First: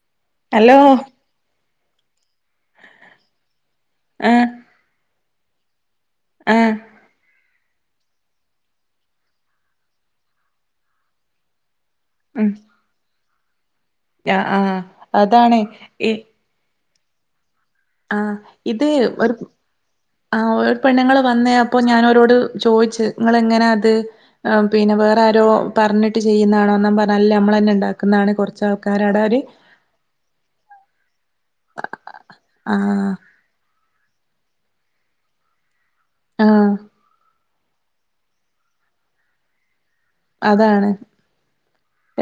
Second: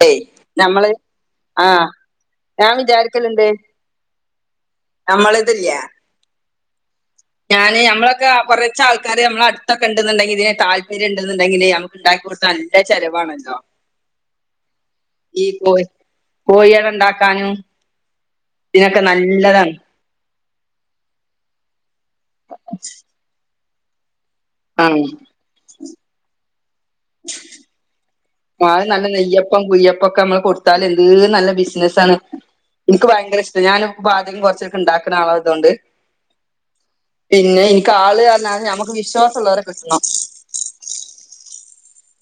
[unintelligible] Hello ഞമ്മള് ആഹ് ഞാൻ വിചാരികല്ണ്ട് ആഹ് നമ്മള്തില്ല്യ ആഹ് ഞാന് ഞമ്മളൊക്കെ കുറച്ച ആൾക്കാര് നമ്മള അടുത്തൊക്കെ ഉണ്ടന്നങ്കിൽ താല്പര്യ ഉണ്ടെന്നുണ്ടെങ്കില് ഇണ്ടായി കൊടുതാല്ല ചെലവാണ് ആഹ് ആഹ് അതാണെ ഈ പോയി അത്ണ്ടാക്കാനും ആഹ് ഇത് ഒരു ആഹ് ഒര് പെണ്ണുങ്ങള് വന്നേയപ്പൊ ഞാനോരോട് ചോയ്ച്ച് ങ്ങളെങ്ങനാ അത് ആഹ് പിന്നെവേറാരോ പറഞ്ഞിട്ട് ചെയ്യുന്നാണോ ന്നംപറല്ല നമ്മളന്നെ ഇണ്ടാക്കുന്നാണ് കൊറ ആദ്യം നല്ല നെയ്യപ്പം കുയ്യപ്പക്കെമ്മള് കൊടുത്താല് എന്ത് നല്ല ബിസിനസാണ് എനിക്ക് ആഹ് ഭയങ്കര ഇഷ്ട ഞാനും പാചകം കൊറച്ചക്കെണ്ടാക്കണാളായത്കൊണ്ട് ആഹ് പിന്നെ എനിക്ക് ആള് അർഞ്ഞാല് ഞമ്മക്ക് വിശ്വാസള്ളവരെ കിട്ടണം അതാണ്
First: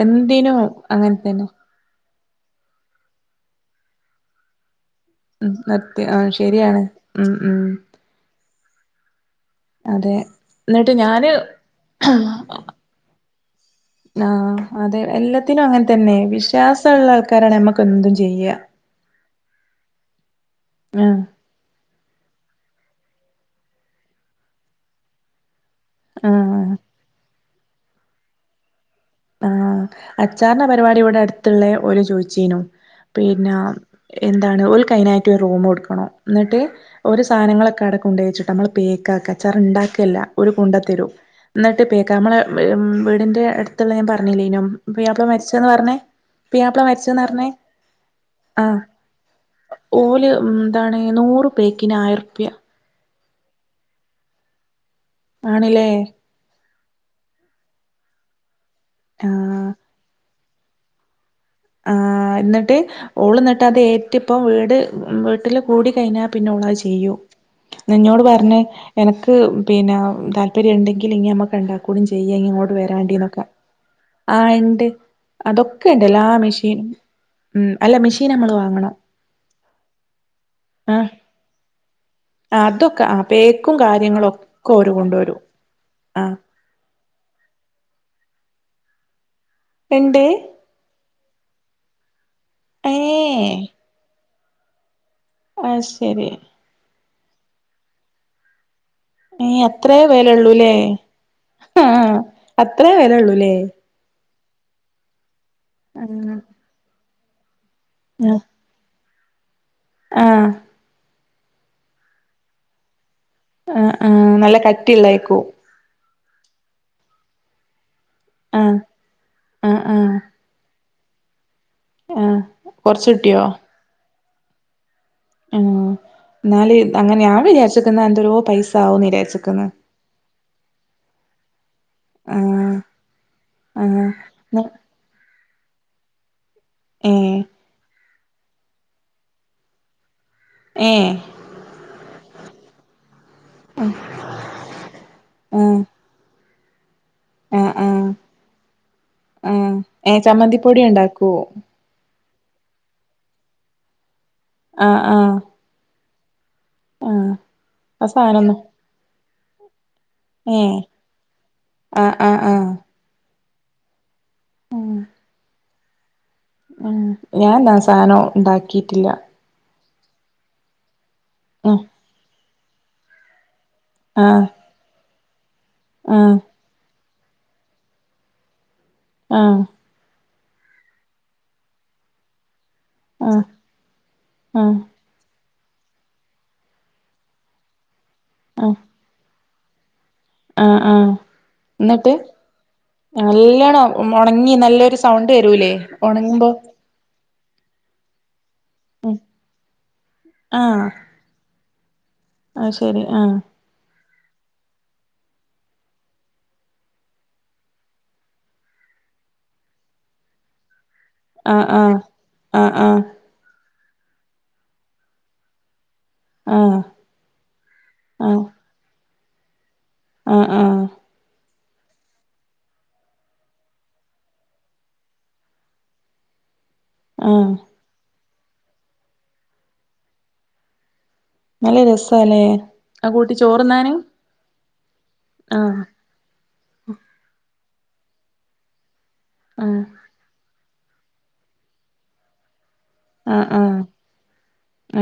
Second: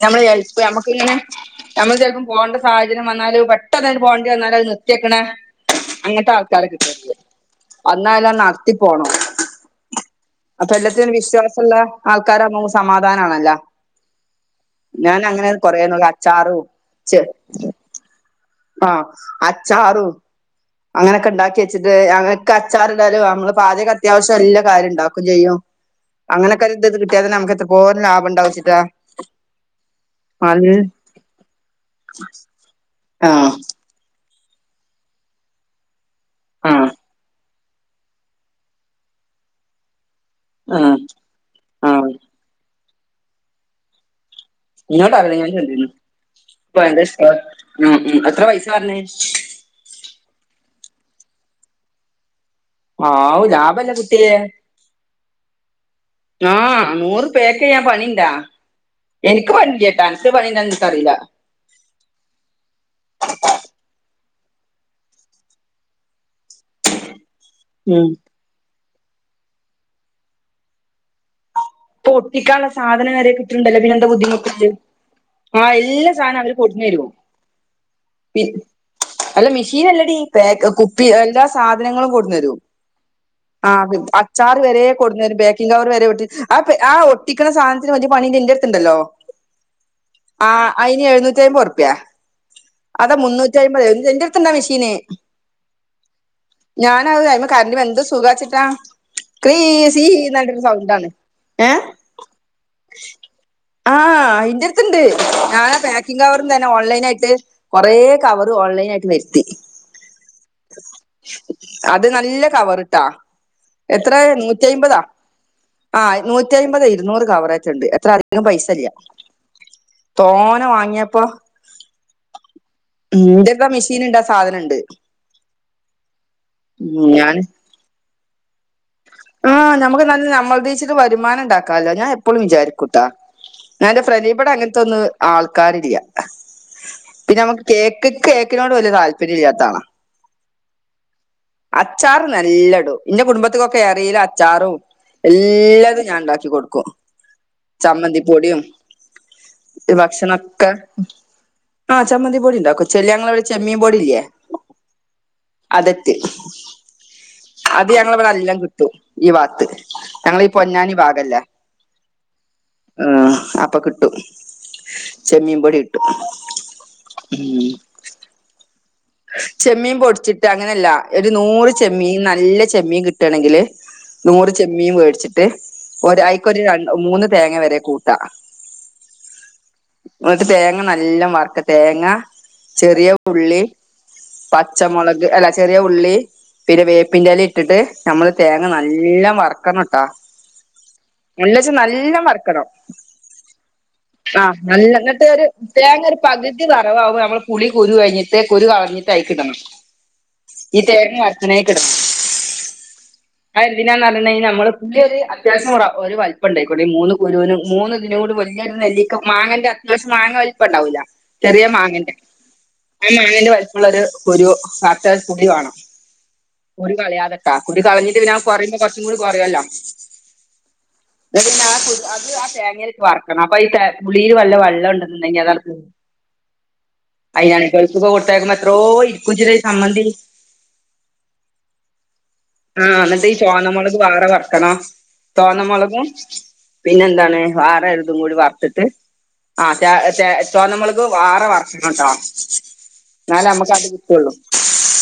ഞമ്മള് എന്തിനും [unintelligible] ഞമ്മക്ക്ങ്ങനെ അങ്ങനെ തന്നെ ഞമ്മള് ചെലപ്പോ പോവണ്ട സാഹചര്യം വന്നാല് പെട്ടെന്ന് പോവണ്ടി വന്നാലോ അത് ക്കണെ ഉം സത്യം ആഹ് അങ്ങൻത്താൾക്കാര ശരിയാണ് കിട്ടരുത് ഉം ഉം വന്നല്ലാ നടത്തി പോണം അതെ എന്നിട്ട് അപ്പെല്ലാത്തിനൊര് വിശ്വാസള്ള ഞാന് ആൾക്കാരാമ്പോ സമാധാനാണല്ല ആഹ് അതെ എല്ലത്തിനും അങ്ങൻ കൊറേ നോക്കി തന്നെ അച്ചാറും ചെ വിശ്വാസള്ളാൾക്കാരാണേ നമ്മക്ക് എന്തും ചെയ്യാ ആഹ് അച്ചാറു ആഹ് അങ്ങനക്കെ ഉണ്ടാക്കിയ കുറച്ച്ട്ട് ഞങ്ങക്കച്ചാറ്ടാനും അമ്മള് പാചകം അത്യാവശ്യം എല്ലാ കാര്യണ്ടാക്കും ചെയ്യും ആഹ് അങ്ങനെക്കെരിത് ഇത് കിട്ടിയാലും നമുക്ക ഇത് പോലെ ലാഭണ്ടാവച്ചിട്ടാ ആഹ് അച്ചാറിന്റെ പരിപാടി ഇവിടടുത്തുള്ളെ ഓര് ചോയ്ച്ചീനു പിന്നെ എന്താണ് ഓൽക്കയ്നായിട്ടൊറൂമൊടുക്കണം ന്നിട്ട് ആഹ് ഓര് സാനങ്ങളൊക്കെ ആടെ കൊണ്ടോയിട്ട് ട്ടമ്മള് പേക്കാക്കച്ചാറ്ണ്ടാക്കല്ല ഓര് ആഹ് കൊണ്ടത്തരു ന്നിട്ട് ആഹ് പേക്കാമ്മള് വേം വീടിൻ്റെ അടുത്തൊള്ള ഞാൻ പറഞ്ഞില്ലേയ്നും ഇന്നോട് പുയാപ്ല അറിയില്ല ഞാൻ മരിച്ചെന്ന് ചൊല്ലിനു പറഞ്ഞേ ഇപ്പൊ പുയാപ്ല മരിച്ചെന്ന് എന്താ പറഞ്ഞെ ഉം ഉം എത്ര പൈസ ആഹ് പറഞ്ഞ് ഓല് മ് ന്താണ് നൂറ് പേക്ക്ന് ആയിരം റുപ്യ ആവു ലാഭല്ലേ കുട്ട്യേ ആണ്ല്ലേ ആഹ് നൂറ് പേക്കെയാ പണീണ്ടാ എനിക്ക് ആഹ് പണി ചേട്ടാ ക്ക്പണീണ്ടോന് നിക്കറീല്ല ആഹ് ന്നിട്ട് ഓള്ന്നിട്ടത് എ ട്ടിപ്പ വീട് വീട്ടില് കൂടി കയ്ഞ്ഞാ പിന്നോളത് ചെയ്യൂ ഉം എന്നോട് പറഞ്ഞ് എനക്ക് പിന്നെ താല്പര്യണ്ടെങ്കില് ഇനി അമ്മക്ക്ണ്ടാക്കാം ഇപ്പൊ ഒട്ടിക്കാള്ള സാധനം വരെ കിട്ട്ണ് ണ്ടല്ലോ പിന്നെന്താ ആഹ് ബുദ്ധിമുട്ട് ഇണ്ട് ആഹ് അതൊക്കെ ഇണ്ട് എല്ലാ സാധനം അവര് പൊതിഞ്ഞ് മെഷീനും തരുവോ ഉം അല്ല മെഷീനമ്മള് വാങ്ങണം അല്ല മെഷീനല്ലടി പാക്ക് കുപ്പി ആഹ് എല്ലാ സാധനങ്ങളും കൊട്ന്നരും അതൊക്കെ പേക്കും ആഹ് കാര്യങ്ങളും അച്ചാർ ഒക്കെ വരേ ഓര് കൊണ്ട് വരും കൊണ്ടുവരും പാക്കിങ് കവർ വരേ വേ ആഹ് അത് ആഹ് ഒട്ടിക്കണ സാധനത്തിന് വല്യ പണി എന്റെടുത്തുണ്ടല്ലോ എണ്ട് ആഹ് അയിന് എഴുന്നൂറ്റി അമ്പത് ഉറുപ്പ്യാ അതാ ഏഹ് മുന്നൂറ്റി അമ്പത് എന്റെ അടുത്ത്ണ്ടാ മെഷീന് ആഹ് ശരി ഞാൻ അത് ആയിമ്മേ എന്ത് സുഖവേച്ചിട്ടാ ഹേ അത്രേ വെലള്ളൂല്ലേ ഏഹ് ആ അത്രേ വെലള്ളൂല്ലേ ആഹ് ഇന്റെടുത്ത്ണ്ട് ഞാനെ പാക്കിങ് കവർന്ന് ആഹ് തന്നെ ഓൺലൈൻനായിട്ട് കൊറെ കവറ് ഓൺലൈൻ ആയിട്ട് വെര്ത്തി ആഹ് അത് നല്ല കവർ ഇട്ടാ ആഹ് എത്ര ആഹ് നല്ല നൂറ്റി ഴ്മ്പതാ കട്ടിയുള്ളേക്കൂ ആഹ നൂറ്റ അമ്പത് ഇരുന്നൂറ് കവർഏറ്റണ്ട് എത്ര ആഹ് പൈസല്ല ആഹ് ആഹ് തോനെ വാങ്ങിയപ്പോ ആഹ് കൊറച്ച് കിട്ടിയോ ഇന്റെപ്പ മെഷീൻ ഇണ്ട സാധനംണ്ട് ഉം ന്നാല് തങ്ങനെ ഞാൻ വിചാരിച്ചക്ക്ന്നങ്ങനത്തോരെ പൈസ ആവൂന്ന് ആ വിചാരിച്ചേക്കുന്ന് നമ്മുക്ക് നല്ല നമ്മള് ദ്ദേച്ച് വരുമാനം ഉണ്ടാക്കാല്ലോ ഞാൻ എപ്പോഴും ആഹ് വിചാരിക്കൂട്ടാ ഞാൻ എന്റെ ആഹ് ഫ്രണ്ട് ഇവിടെ അങ്ങനത്തെന്ന് ആൾക്കാരില്ല ഏഹ് പിന്നെ നമുക്ക് കേക്ക് കേക്കിനോട് വലിയ താല്പര്യം ഇല്ലാത്താള്ള ഏഹ് അച്ചാറ് നല്ലടും ഇന്റെ കുടുംബത്തിക്കൊക്കെ കറിയില അച്ചാറും ആഹ് എല്ലതും ഞാൻ ഇണ്ടാക്കി കൊട്ക്കും ആഹ് ആഹ് ചമ്മന്തിപ്പൊടിയും ആഹ് ഏഹ് ഭക്ഷണക്കെ ചമ്മന്തിപ്പൊടി ഉണ്ടാക്കോ ആ ചമ്മന്തി പൊടിണ്ടാക്കും ച്ചെല് ഞങ്ങവിടെ ചമ്മീൻ പൊടില്ലേ ആഹ് ആഹ അതറ്റ് അത് ആ ഞങ്ങളവിടെ സാധനൊന്നും എല്ലം കിട്ടും ഈ വാത്ത് ഞങ്ങളീ ഏഹ് പൊന്നാനി ഭാഗല്ലേ ആഹ് ആഹ് ആഹ് ആഹ് അപ്പ കിട്ടു ഉം ചെമ്മീൻ പൊടി കിട്ടു ഉം ഞാൻ എന്ന സാനം ഉണ്ടാക്കിട്ടില്ല ചെമ്മീൻ പൊടിച്ചിട്ട് അങ്ങനെയല്ല ഒരു നൂറ് ആഹ് ചെമ്മീൻ നല്ല ചെമ്മീൻ കിട്ടും ണെങ്കിൽ ആഹ് നൂറ് ചെമ്മീൻ വേടിച്ചിട്ട് ആഹ് അക്ക് മൂന്ന് തേങ്ങ വരെ കൂട്ടാ ആഹ് ഇന്നട്ട് തേങ്ങ നല്ല വർക്ക തേങ്ങ ചെറിയ ഉള്ളി ആഹ് പച്ചമുളക് അല്ല ചെറിയ ഉള്ളി പിന്നെ വേപ്പിന്റെല ഇട്ടിട്ട് നമ്മള് തേങ്ങ ആഹ് നല്ല ല്ലാം വർക്കണംട്ടാ ആഹ് ആഹ് എല്ലച്ച് എന്നിട്ട് നല്ല വർക്കണം നല്ലോണം ഒണങ്ങി ആഹ് നല്ലൊരു നല്ലങ്ങട്ട് സൗണ്ട് വരൂലേ തോങ്ങ ഒരു ഒണങ്ങുമ്പോ പകുതി വർ വേവ് അവുംമ്പള് നമ്മൾ പുളി കുരു കഴിഞ്ഞിട് കളഞ്ഞിട്ട് ഒരു ഉം അയിക്കിടണോ ആഹ് തോങ്ങവർക്കിണേ ക്കിടണോ അത് ശരി ആഹ് ആഹ്എന്തിനാ പറഞ്ഞിണങ്കിൽ നമ്മള് പുതിയൊരു അത്യാശ്യം ഒരു വല്പ്പം ഇണ്ടായിക്കട്ട ഇ മൂന്ന് കുരുന്ന് മൂന്ന് ഇതിനുടും ഒരു നെല്ലിക്ക മാങ്ങന്റെ അത്യാശ്യ മാങ്ങ വലപ്പംണ്ടാവൂല ആഹ് ആഹ ആഹ ആഹ മാങ്ങന്റെ വലുപ്പള്ള ഒരു കുരു കൂടി [unintelligible] വേണം ആഹ് കുരു കളയാതെട്ടാ കുരു കളഞ്ഞിട്ട് ആഹ് പിന്നെ ആഹ് കുറയുമ്പോ കുറച്ചും കൂടി കുറയല്ലോ ആഹ് ആഹ അല്ലെ പിന്നെ ആ അത് ആ തേങ്ങൊലിട്ട് വറക്കണം അ ഈ പുളിയിൽ വല്ല വെള്ളം ഉണ്ടെങ്കിൽ അതങ്ങ് പോവും [inaudible] ആഹ് അയിനാണ് ഗൾഫ്ക്കെക്കെ കൊടുത്തക്കുമ്പോ എത്രോ ഇരിക്കും ചിലെ സമ്മന്തി നല്ല രസാല്ലേ ആഹ അത് ഇന്നട്ട് ഈ കൂട്ടി ചോറ്ന്നാന് ചോന്നമുളക് വേറെ വർക്കണോ ചോന്ന ആഹ് മുളകും പിന്നെ എന്താണ് വാറെ ഒര്തും കൂടി വർത്തിട്ട് ആഹ് തേ തേ ചോന്ന മുളക്ക് വാറെ വർക്കണംട്ടോ ഇന്നാല് ആഹ് നമ്മുക്ക് ആഹ് അത് കിട്ടുള്ളൂ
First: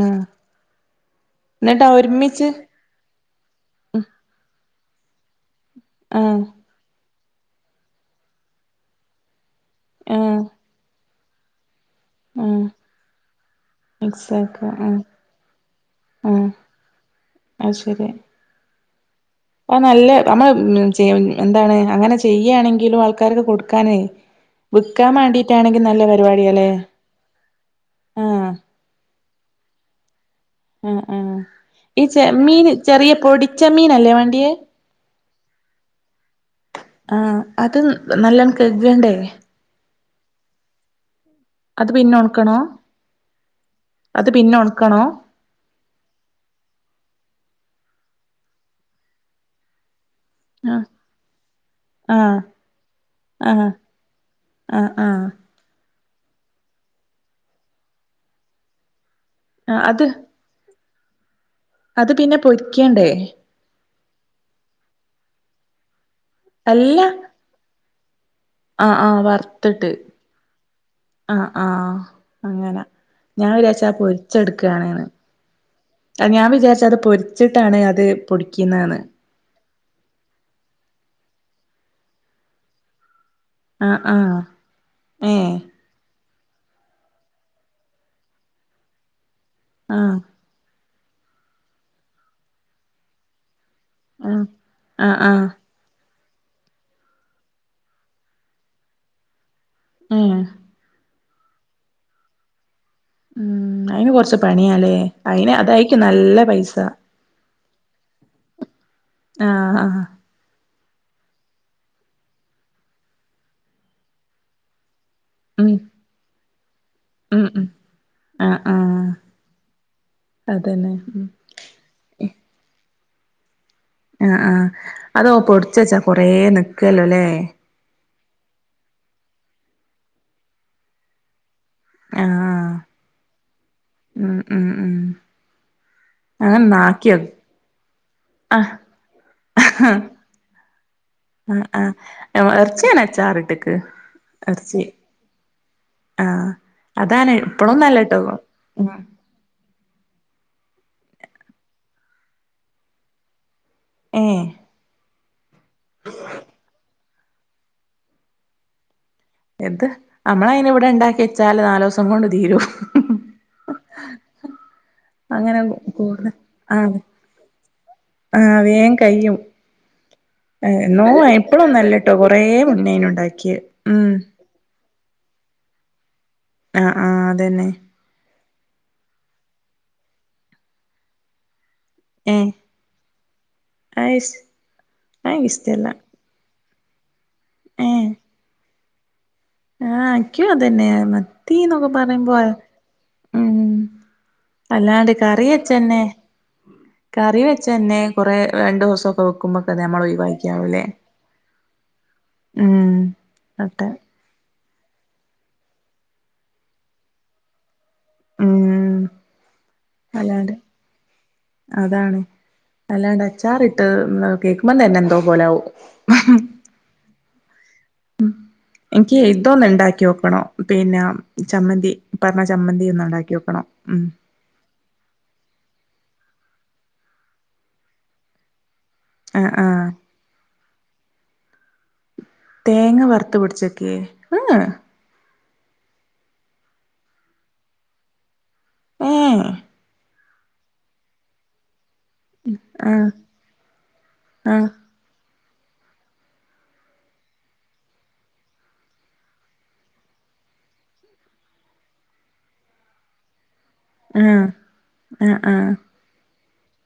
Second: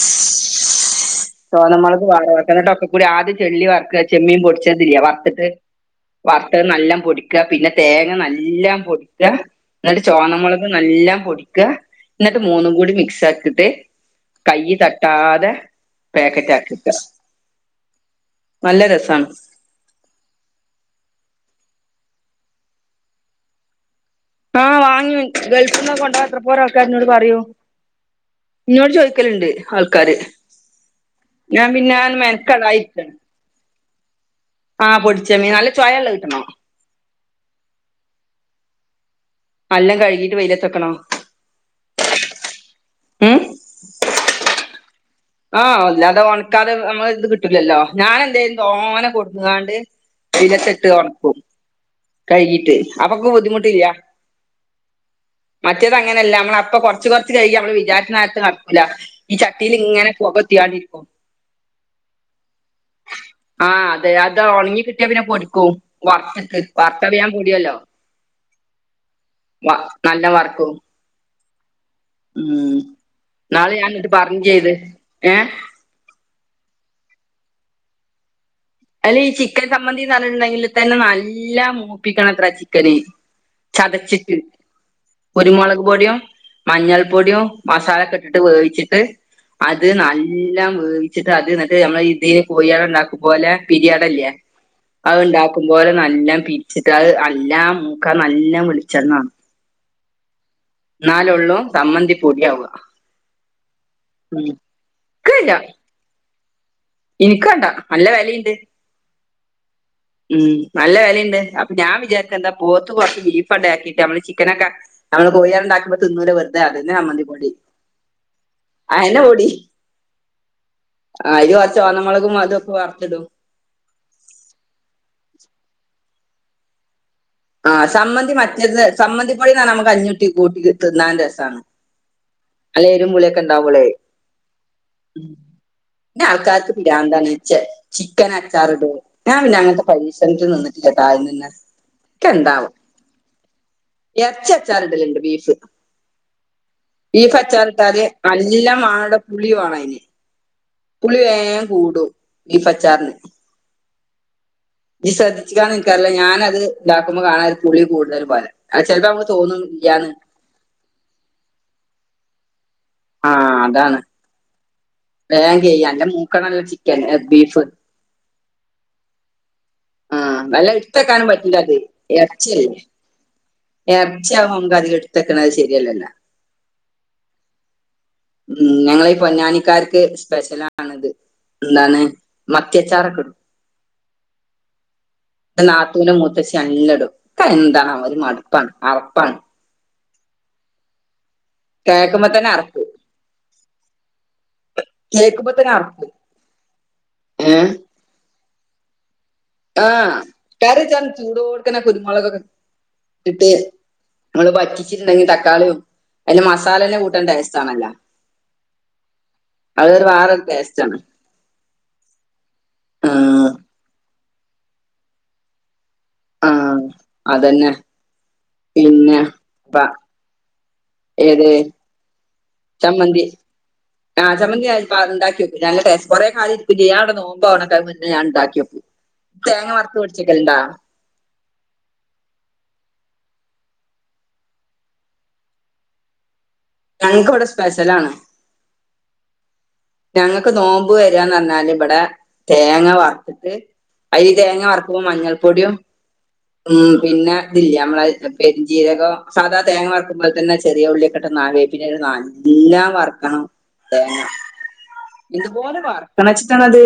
ആഹ് ചോന്ന എന്നിട്ട് മുളക്ക് വാറെ ഒരുമിച്ച് വർക്കണംട്ടോ കൂടി ആദ്യ ചെള്ളി വർക്ക ചെമ്മീൻ പൊടിച്ചേചെയ്യ വറുത്തിട്ട് ആഹ് വറുത്തത് നല്ലാംപൊടി ക്ക പിന്നെ തേങ്ങ നല്ല പൊടിക്ക ന്നിട്ട് ആഹ് ചോന്നമുളക് നല്ലാം പൊടിക്ക ന്നിട്ട് ആഹ് മൂന്നും കൂടി മിക്സ് ആക്കിട്ട് മിക്സാക്ക കയ്യ് ആഹ് തട്ടാതെ ആഹ് പാക്കറ്റ് ആക്കിക്ക അത് ശരി നല്ല രസണ്. ആഹ് നല്ല നമ്മൾ ചെ എന്താണ് അങ്ങനെ ചെയ്യാണെങ്കിലും ആൾക്കാർക്ക് കൊടുക്കാനെ ആഹ് വാങ്ങും ഗൾഫിൽന്ന് കൊണ്ട കൻഎത്ര പോര പരിപാടിയാല്ലേ ആൾക്കാര് ഇന്നോട് പറയും. ആഹ് ഇന്നോട് ചോദിക്കലുണ്ട് ആൾക്കാര്. ഉം ഉം ഞാൻ പിന്നെ ഈ ചെമ്മീൻ മെനക്കടായിരിക്കാണ് ചെറിയ പൊടിചെമ്മീനല്ലേ വണ്ടിയേ ആഹ് പൊടിച്ച മീൻ നല്ല ചോയ ഉള്ള കിട്ടണ ആഹ് അത് നല്ലണം കഗണ്ടേ നല്ല കഴുകിയിട്ട് വെയിലത്തക്കണം അത് പിന്നെ ഒണക്കണോ എഹ് അത് പിന്നെ ഉണക്കണോ ആഹ് അല്ലാതെ ഉണക്കാതെ നമ്മ ഇത് കിട്ടൂലല്ലോ ഞാൻ എന്തായും തോനെ കൊടുന്ന്ങ്ങാണ്ട്. ആഹ് വെയിലത്തിട്ട് ഒണക്കും. ആഹ് കഴുകിട്ടേ അപ്പൊക്ക് ആഹ് ബുദ്ധിമുട്ടില്ല. ആഹ് ആഹ് മറ്റേത് അങ്ങനല്ല മ്മള് അപ്പൊ കൊറച്ച് കൊറച്ച് കഴികി നമ്മള് വിചാരിച്ച നേരത്ത് നടക്കൂല്ല. ഈ ചട്ടിൽ ആഹ് അത് ഇങ്ങനെ പോകത്തിണ്ടിരിക്കും അത് പിന്നെ പൊരിക്കണ്ടേ ആഹ് അതെ അത് ഒണങ്ങി കിട്ടിയ പിന്നെ പൊടുക്കും വറത്തക്ക് അല്ല വറുത്തപ ഞാൻ പൊടിയല്ലോ ആഹ് ആഹ് വ വറുത്തിട്ട് നല്ല വർക്കും ആഹ് ആഹ് ഉം അങ്ങനാ ഞാൻ ഇന്നാള് വിചാരിച്ച് ആഹ് ന്നിട്ട് പറഞ്ഞും ചെയ്ത് പൊരിച്ചെടുക്കയാണെന്ന് ഏഹ് അ ഞാൻ വിചാരിച്ച അത് പൊരിച്ചിട്ടാണ് അത് പൊടിക്കുന്നെന്ന് അല്ല ഈ ചിക്കൻ സംമന്തിന്ന് പറഞ്ഞിട്ടുണ്ടെങ്കിൽ ഇതന്നെ നല്ല മൂപ്പിക്കണം ത്ര ചിക്കന്. ആഹ് ചതച്ചിട്ട് ആഹ് ഏഹ് കുരുമുളക് പൊടിയും മഞ്ഞൾ പൊടിയും മസാല ഒക്കെ ഇട്ടിട്ട് വേവിച്ചിട്ട്. അത് ആഹ് നല്ല വേവിച്ചിട്ട് അത് ന്നിട്ട് നമ്മളെ ഇതി കോഴിട ഉണ്ടാക്കും പോലെ. പിരിയടല്ലേ ആഹ് ആഹ് അത്ണ്ട ആഹ് പോലെ നല്ല പിരിച്ചിട്ട് അത് നല്ലാം മൂക്കാ നല്ല വെളിച്ചെണ്ണ വേണം ആഹ് എന്നാല ഉള്ളൂ സമ്മന്തി പൊടിയാവ. ഉം അയിന് കൊറച്ച് പണിയാലേ അയിന് അതായിരിക്കും നല്ല പൈസ. എനിക്ക് കണ്ട നല്ല വിലയുണ്ട്. ആഹ് ആഹ് ഉം നല്ല വിലയുണ്ട് അപ്പൊ ഞാൻ വിചാരിച്ച് എന്താ പോത്ത് കോറച് ബീഫ് ഉണ്ടയാക്കിട്ട് നമ്മള് ചിക്കനൊക്കെ നമ്മള് കോഴിഅട ഉം ണ്ടാക്കുമ്പോ തിന്നൂല് വെറുതെ അതന്നെ സമ്മതി ഉം പൊടി ഉം ആഹ് ആഹ് അയന്നെ പൊടി. അതന്നെ ഉം അയില് കുറച്ച് ചുവന്ന മുളകും അതൊക്കെ വർത്തിടും. ആഹ് ആഹ് അതോ പൊടിച്ചച്ചാ കൊറെ നിക്കോല്ലോ അല്ലേ ആഹ് സമ്മന്തി മറ്റേത് സമ്മന്തി പൊടി നമ്മുക്ക് കഞ്ഞൂട്ടി കൂട്ടിതിന്നാന് രസാണ്. ആഹ് നല്ലരും പുളിയൊക്കെ ഇണ്ടാവുംപളേ ഉം ഉം ഉം പിന്നെ ആൾക്കാർക്ക് അങ്ങനൊന്ന് ആക്കിയോ പിരന്താണ് ച്ചേ ചിക്കൻ ആഹ് അച്ചാർടും ഞാൻ പിന്നെ അങ്ങനത്തെ പരീക്ഷ നിന്നിട്ടില്ല ആദ്യം തന്നെ ആഹ് ക്ക് ആഹ് എന്താവും എറച്ചി ഞാൻ അച്ചാറിട്ട്ക്ക് എറച്ചി അചാർ ഇടലുണ്ട് ബീഫ്. ആഹ് അതാണ് ബിഫ് അച്ചാറ് ടല് ഇപ്പളൊന്നല്ലട്ടോ ഉം നലംമണടോ പുളി വേണം അതിന് പുളി വേ കൂടും ബിഫ്ച്ചാറിന്. ആഹ് ശ്രദ്ധിച്ചിക്കാണ് നിനിക്കാറില്ല ഞാന് അത് ഇതാക്കുമ്പോൾ കാണാൻ പുള്ളി കൂടുതൽ പലോ ചോലപ്പം നമുക്ക് തോന്നും ഇലന്ന്. നമ്മള അതിന് ഇവിടെ ഉണ്ടാക്കി വെച്ചാല് നാല് ദിവസം കൊണ്ട് തീരും. ആഹ് അതാണ്. [inaudible] വേഗം ക്യയ എന്റെ കൂടു മൂക്കണല്ല ആ ചിക്കൻ ബീഫ് ആ വേ കയും. ആ നല്ല എടുത്തക്കാനും പറ്റില്ല അത് എപ്പഴൊന്നല്ലട്ടോ കൊറേ ഇറച്ചല്ലേ മുന്നേനു ഉണ്ടാക്കിയത് ഉം ഇറച്ചയാകമ അത് തെക്കണ അത് ശരിയല്ലാല്ലോ ആ ആ അതന്നെ, ഉം ഞങ്ങളീ പൊന്നാനിക്കാർക്ക് സ്പെഷ്യല ആണത് എന്താണ്? ഏ മത്യാച്ചാറൊക്കെടും അത് ഇഷ് അത് ഇഷ്ടല്ല നാത്തുവിന മു പക്ഷെ ല്ലടുംക്ക് എന്താണ് ഒരു മടുപ്പാണ് അറപ്പാണ്. ആഹ് ഇനിക്കോ അതന്നെയ മത്തി എന്നൊക്കെ കേൾക്കുമ്പോ പറയുമ്പോ അത് തന്നെ അറപ്പ് അല്ലാണ്ട് കറി കേൾക്കുമ്പോ തന്നെ വെച്ചന്നെ അറപ്പ് കറി ഏഹ് വെച്ചന്നെ കൊറ രണ്ടു ദിവസംക്കെ ആഹ് കറി ച്ചാൻ ചൂട് കൊടുക്കനെ കുരുമുളകക്കെ ഉം ഇട്ട് അട്ടെ നമ്മള് പറ്റിച്ചിട്ടുണ്ടെങ്കി തക്കാളിയും അതി മസാല തന്നെ കൂട്ടാൻ ടേസ്റ്റ് ആണല്ലോ ഉം അതൊരു വേറെ അല്ലാണ്ട് ടേസ്റ്റ് ആണ് അതാണ് ആ അല്ലാണ്ട് അച്ചാറി ഉം ആ കേൾക്കുമ്പോതന്നെ എന്തോ പോലെകും. ആ അതന്നെ ഉം എനിക്ക് പിന്നെ ഇതൊന്ന് പ- ഉണ്ടാക്കി വോക്കണോ പിന്നെ ഏത് ചമ്മന്തി. പറഞ്ഞ ചമ്മന്തി ഒന്നും ഉണ്ടാക്കി വെക്കണം ഉം ആ ചമ്മന്തി ഉണ്ടാക്കിക്കുഞല്ല ടെസ്സ കൊറെ കാര് ഇ ചെയ്യാന നോപോ അവണ മുന്നേ ഞാൻ ഉണ്ടാക്കിക്കും. ആഹ് തേങ്ങ ആഹ് വറുത്ത പിടിച്ചക്കണ്ടോ? തേങ്ങ വറുത്തു പിടിച്ചൊക്കേ എഹ് ഞങ്ങൾക്ക്വിടെ സ്പെഷ്യല ആണ്. ഏഹ് ഞങ്ങക്ക് നോമ്പ് വരന്ന് പറഞ്ഞാൽ ഇവിടെ തേങ്ങ ഏഹ് ആഹ് വറത്തിട്ട് അരി തേങ്ങ ആഹ് വറത്തി് കും മഞ്ഞൾപ്പൊടിയോ. ഉം പിന്നെ ഇതില്ലേ നമ്മള ഉം പെരഞ്ജീരകം സാധാ തേങ്ങ വറക്കുമ്പോെ തന്നെ ചെറിയ ഉള്ളിയൊക്കെട്ട്ന്നവേും പിന്നെ നല്ല വറക്കണം തേങ്ങ. ആഹ് ആഹ് ആഹ് എതുപോലെ വർക്കണച്ചിട്ടാണ അത്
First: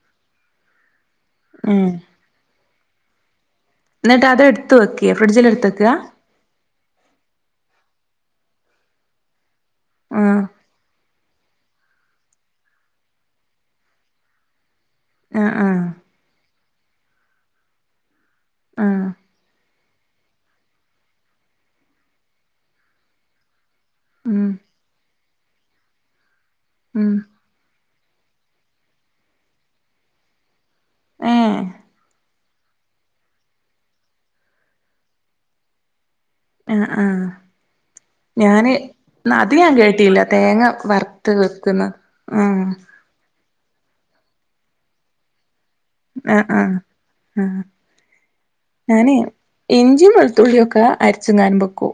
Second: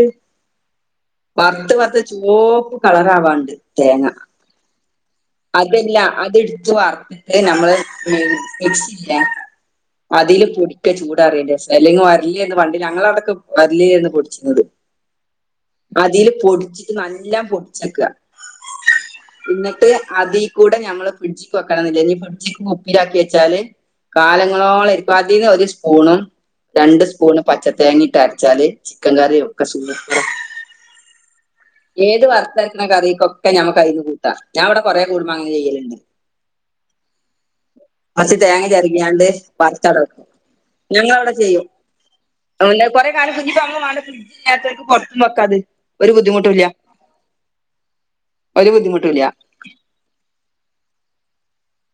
വറുത്ത് ഏഹ് വറത്ത് ചോപ്പ് കളറ ആവാണ്ട് തേങ്ങ എന്നിട്ട് അത് എടുത്ത് വെക്കേ ഫ്രിഡ്ജിൽ എടുത്ത് വെക്കാ അതെല്ല അത് ഇട് വറട്ട് നമ്മള് മിക് [unintelligible] അതിൽ ആഹ് പൊടിക്ക അന്ത അറയില്ലേ അല്ലെങ്കും വരലിന്ന് വണ്ടി ഞങ്ങള അടക്കക്ക് ഒരലിന്ന് പൊടിച്ചുന്നത്. ആ ആഹ് അതില് പൊടിച്ചിട്ട് നല്ലാം പൊടിച്ചക്ക. ആഹ് എന്നിട്ട് അതിൽ കൂടെ ഞമ്മള് ഫ്രിഡ്ജക്ക് വെക്കണം എന്നില്ല ഇനി ഫ്രിഡ്ജിക്ക് ഉപ്പിലാക്കി വെച്ചാല്. ഉം കാലങ്ങളോളോം ഇരിക്കും അതിന്ന് ഒരു സ്പൂണും രണ്ട് ഉം സ്പൂണും പച്ച തേങ്ങിട്ട് അരച്ചാല് ചിക്കൻ കറി ഒക്കെ സൂപ്പറാ. ആഹ്. ഏത് വറുത്തരക്കുന്ന കറക്കൊക്കെ നമ്മു ക അയിന്ന് കൂട്ടാം ഞാൻ ഇവിടെ കുടുംബം അങ്ങനെ ചെയ്യലുണ്ട്. ആ ആഹ്. കുറച്ച് തേങ്ങ ഞാന് ചരുകിയാണ്ട് അത് ഞാൻ വറുത്തട കേട്ടില്ല വെക്കും തേങ്ങ വറുത്ത് ഞങ്ങളവിടെ ചെയ്യും വെക്കുന്ന ആ. [unintelligible] ഫ്രിഡ്ജ് ഇല്ലാത്തോർക്ക് പുറത്തും വെക്കാതെ ഒരു ആഹ് ബുദ്ധിമുട്ട് ട്ടുല്ല ആഹ് ആഹ് ഒരു ബുദ്ധിമുട്ടുല്ല. ഇഞ്ചി വെളുത്തുള്ളിയൊക്കെ അരച്ചുങ്ങാനും വെക്കും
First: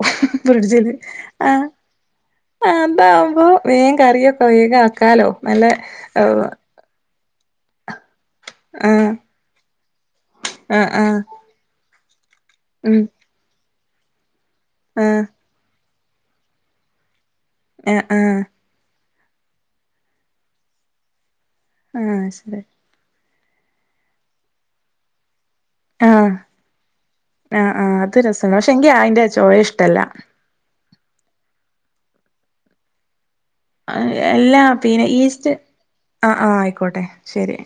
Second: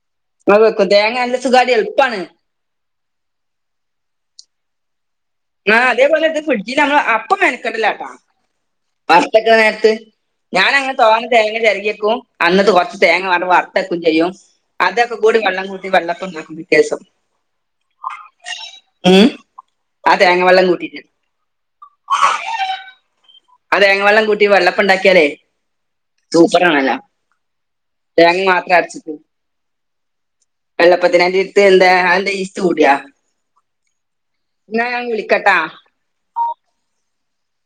നമ്മൾ വെക്കും ഫ്രിഡ്ജില് തേങ്ങ നല്ല ആ. സുഖമായിട്ട് എളുപ്പമാണ് ആ അതാവുമ്പോ മീൻ കറിയൊക്കെ വേഗം ആക്കാലോ. നല്ല ആ അതേപോലെ ഇത് ആഹ് ഫ്രിഡ്ജിലാണ് അപ്പം മെനക്കട്ലാട്ടാ. ആഹ് വറത്തക്ക നേരത്ത് ഞാന ആഹ് അങ്ങനെ ആഹ് തോന തേങ്ങ ചെരകിയേക്കും അന്നത്ത് കൊറച്ച് ഉം തേങ്ങ ങ്ങാട്ട് വറുത്തക്കും ചെയ്യും അതൊക്കെ ആഹ് കൂടി വള്ളം കൂട്ടി വെള്ളപ്പണ്ടാക്കും പിറ്റേസം എഹ് ആഹ് ഉം.. ആ തേങ്ങ വെള്ളം കൂട്ടിട്ട് ആഹ് ശരി ആ തേങ്ങ വെള്ളം കൂട്ടി വെള്ളപ്പംണ്ടാക്കിയാലേ ആഹ് ആഹ് ആഹ് അത് തേങ്ങ രസാണ് മാത്രം പക്ഷെങ്കി അരച്ചിട്ട് അയിന്റെ ചൊവ ഇഷ്ട്ടല്ല വെള്ളപ്പത്തിന് അയിൻ്റെ ഇടുത്ത് എന്താ അതെന്താ ഇസ്റ്റ് കൂടിയാ എല്ലാ എന്നാ ഞാൻ പിന്നെ ഈസ്റ്റ് വിളിക്കട്ടാ ആഹ് ആഹ് ആയിക്കോട്ടെ ശരി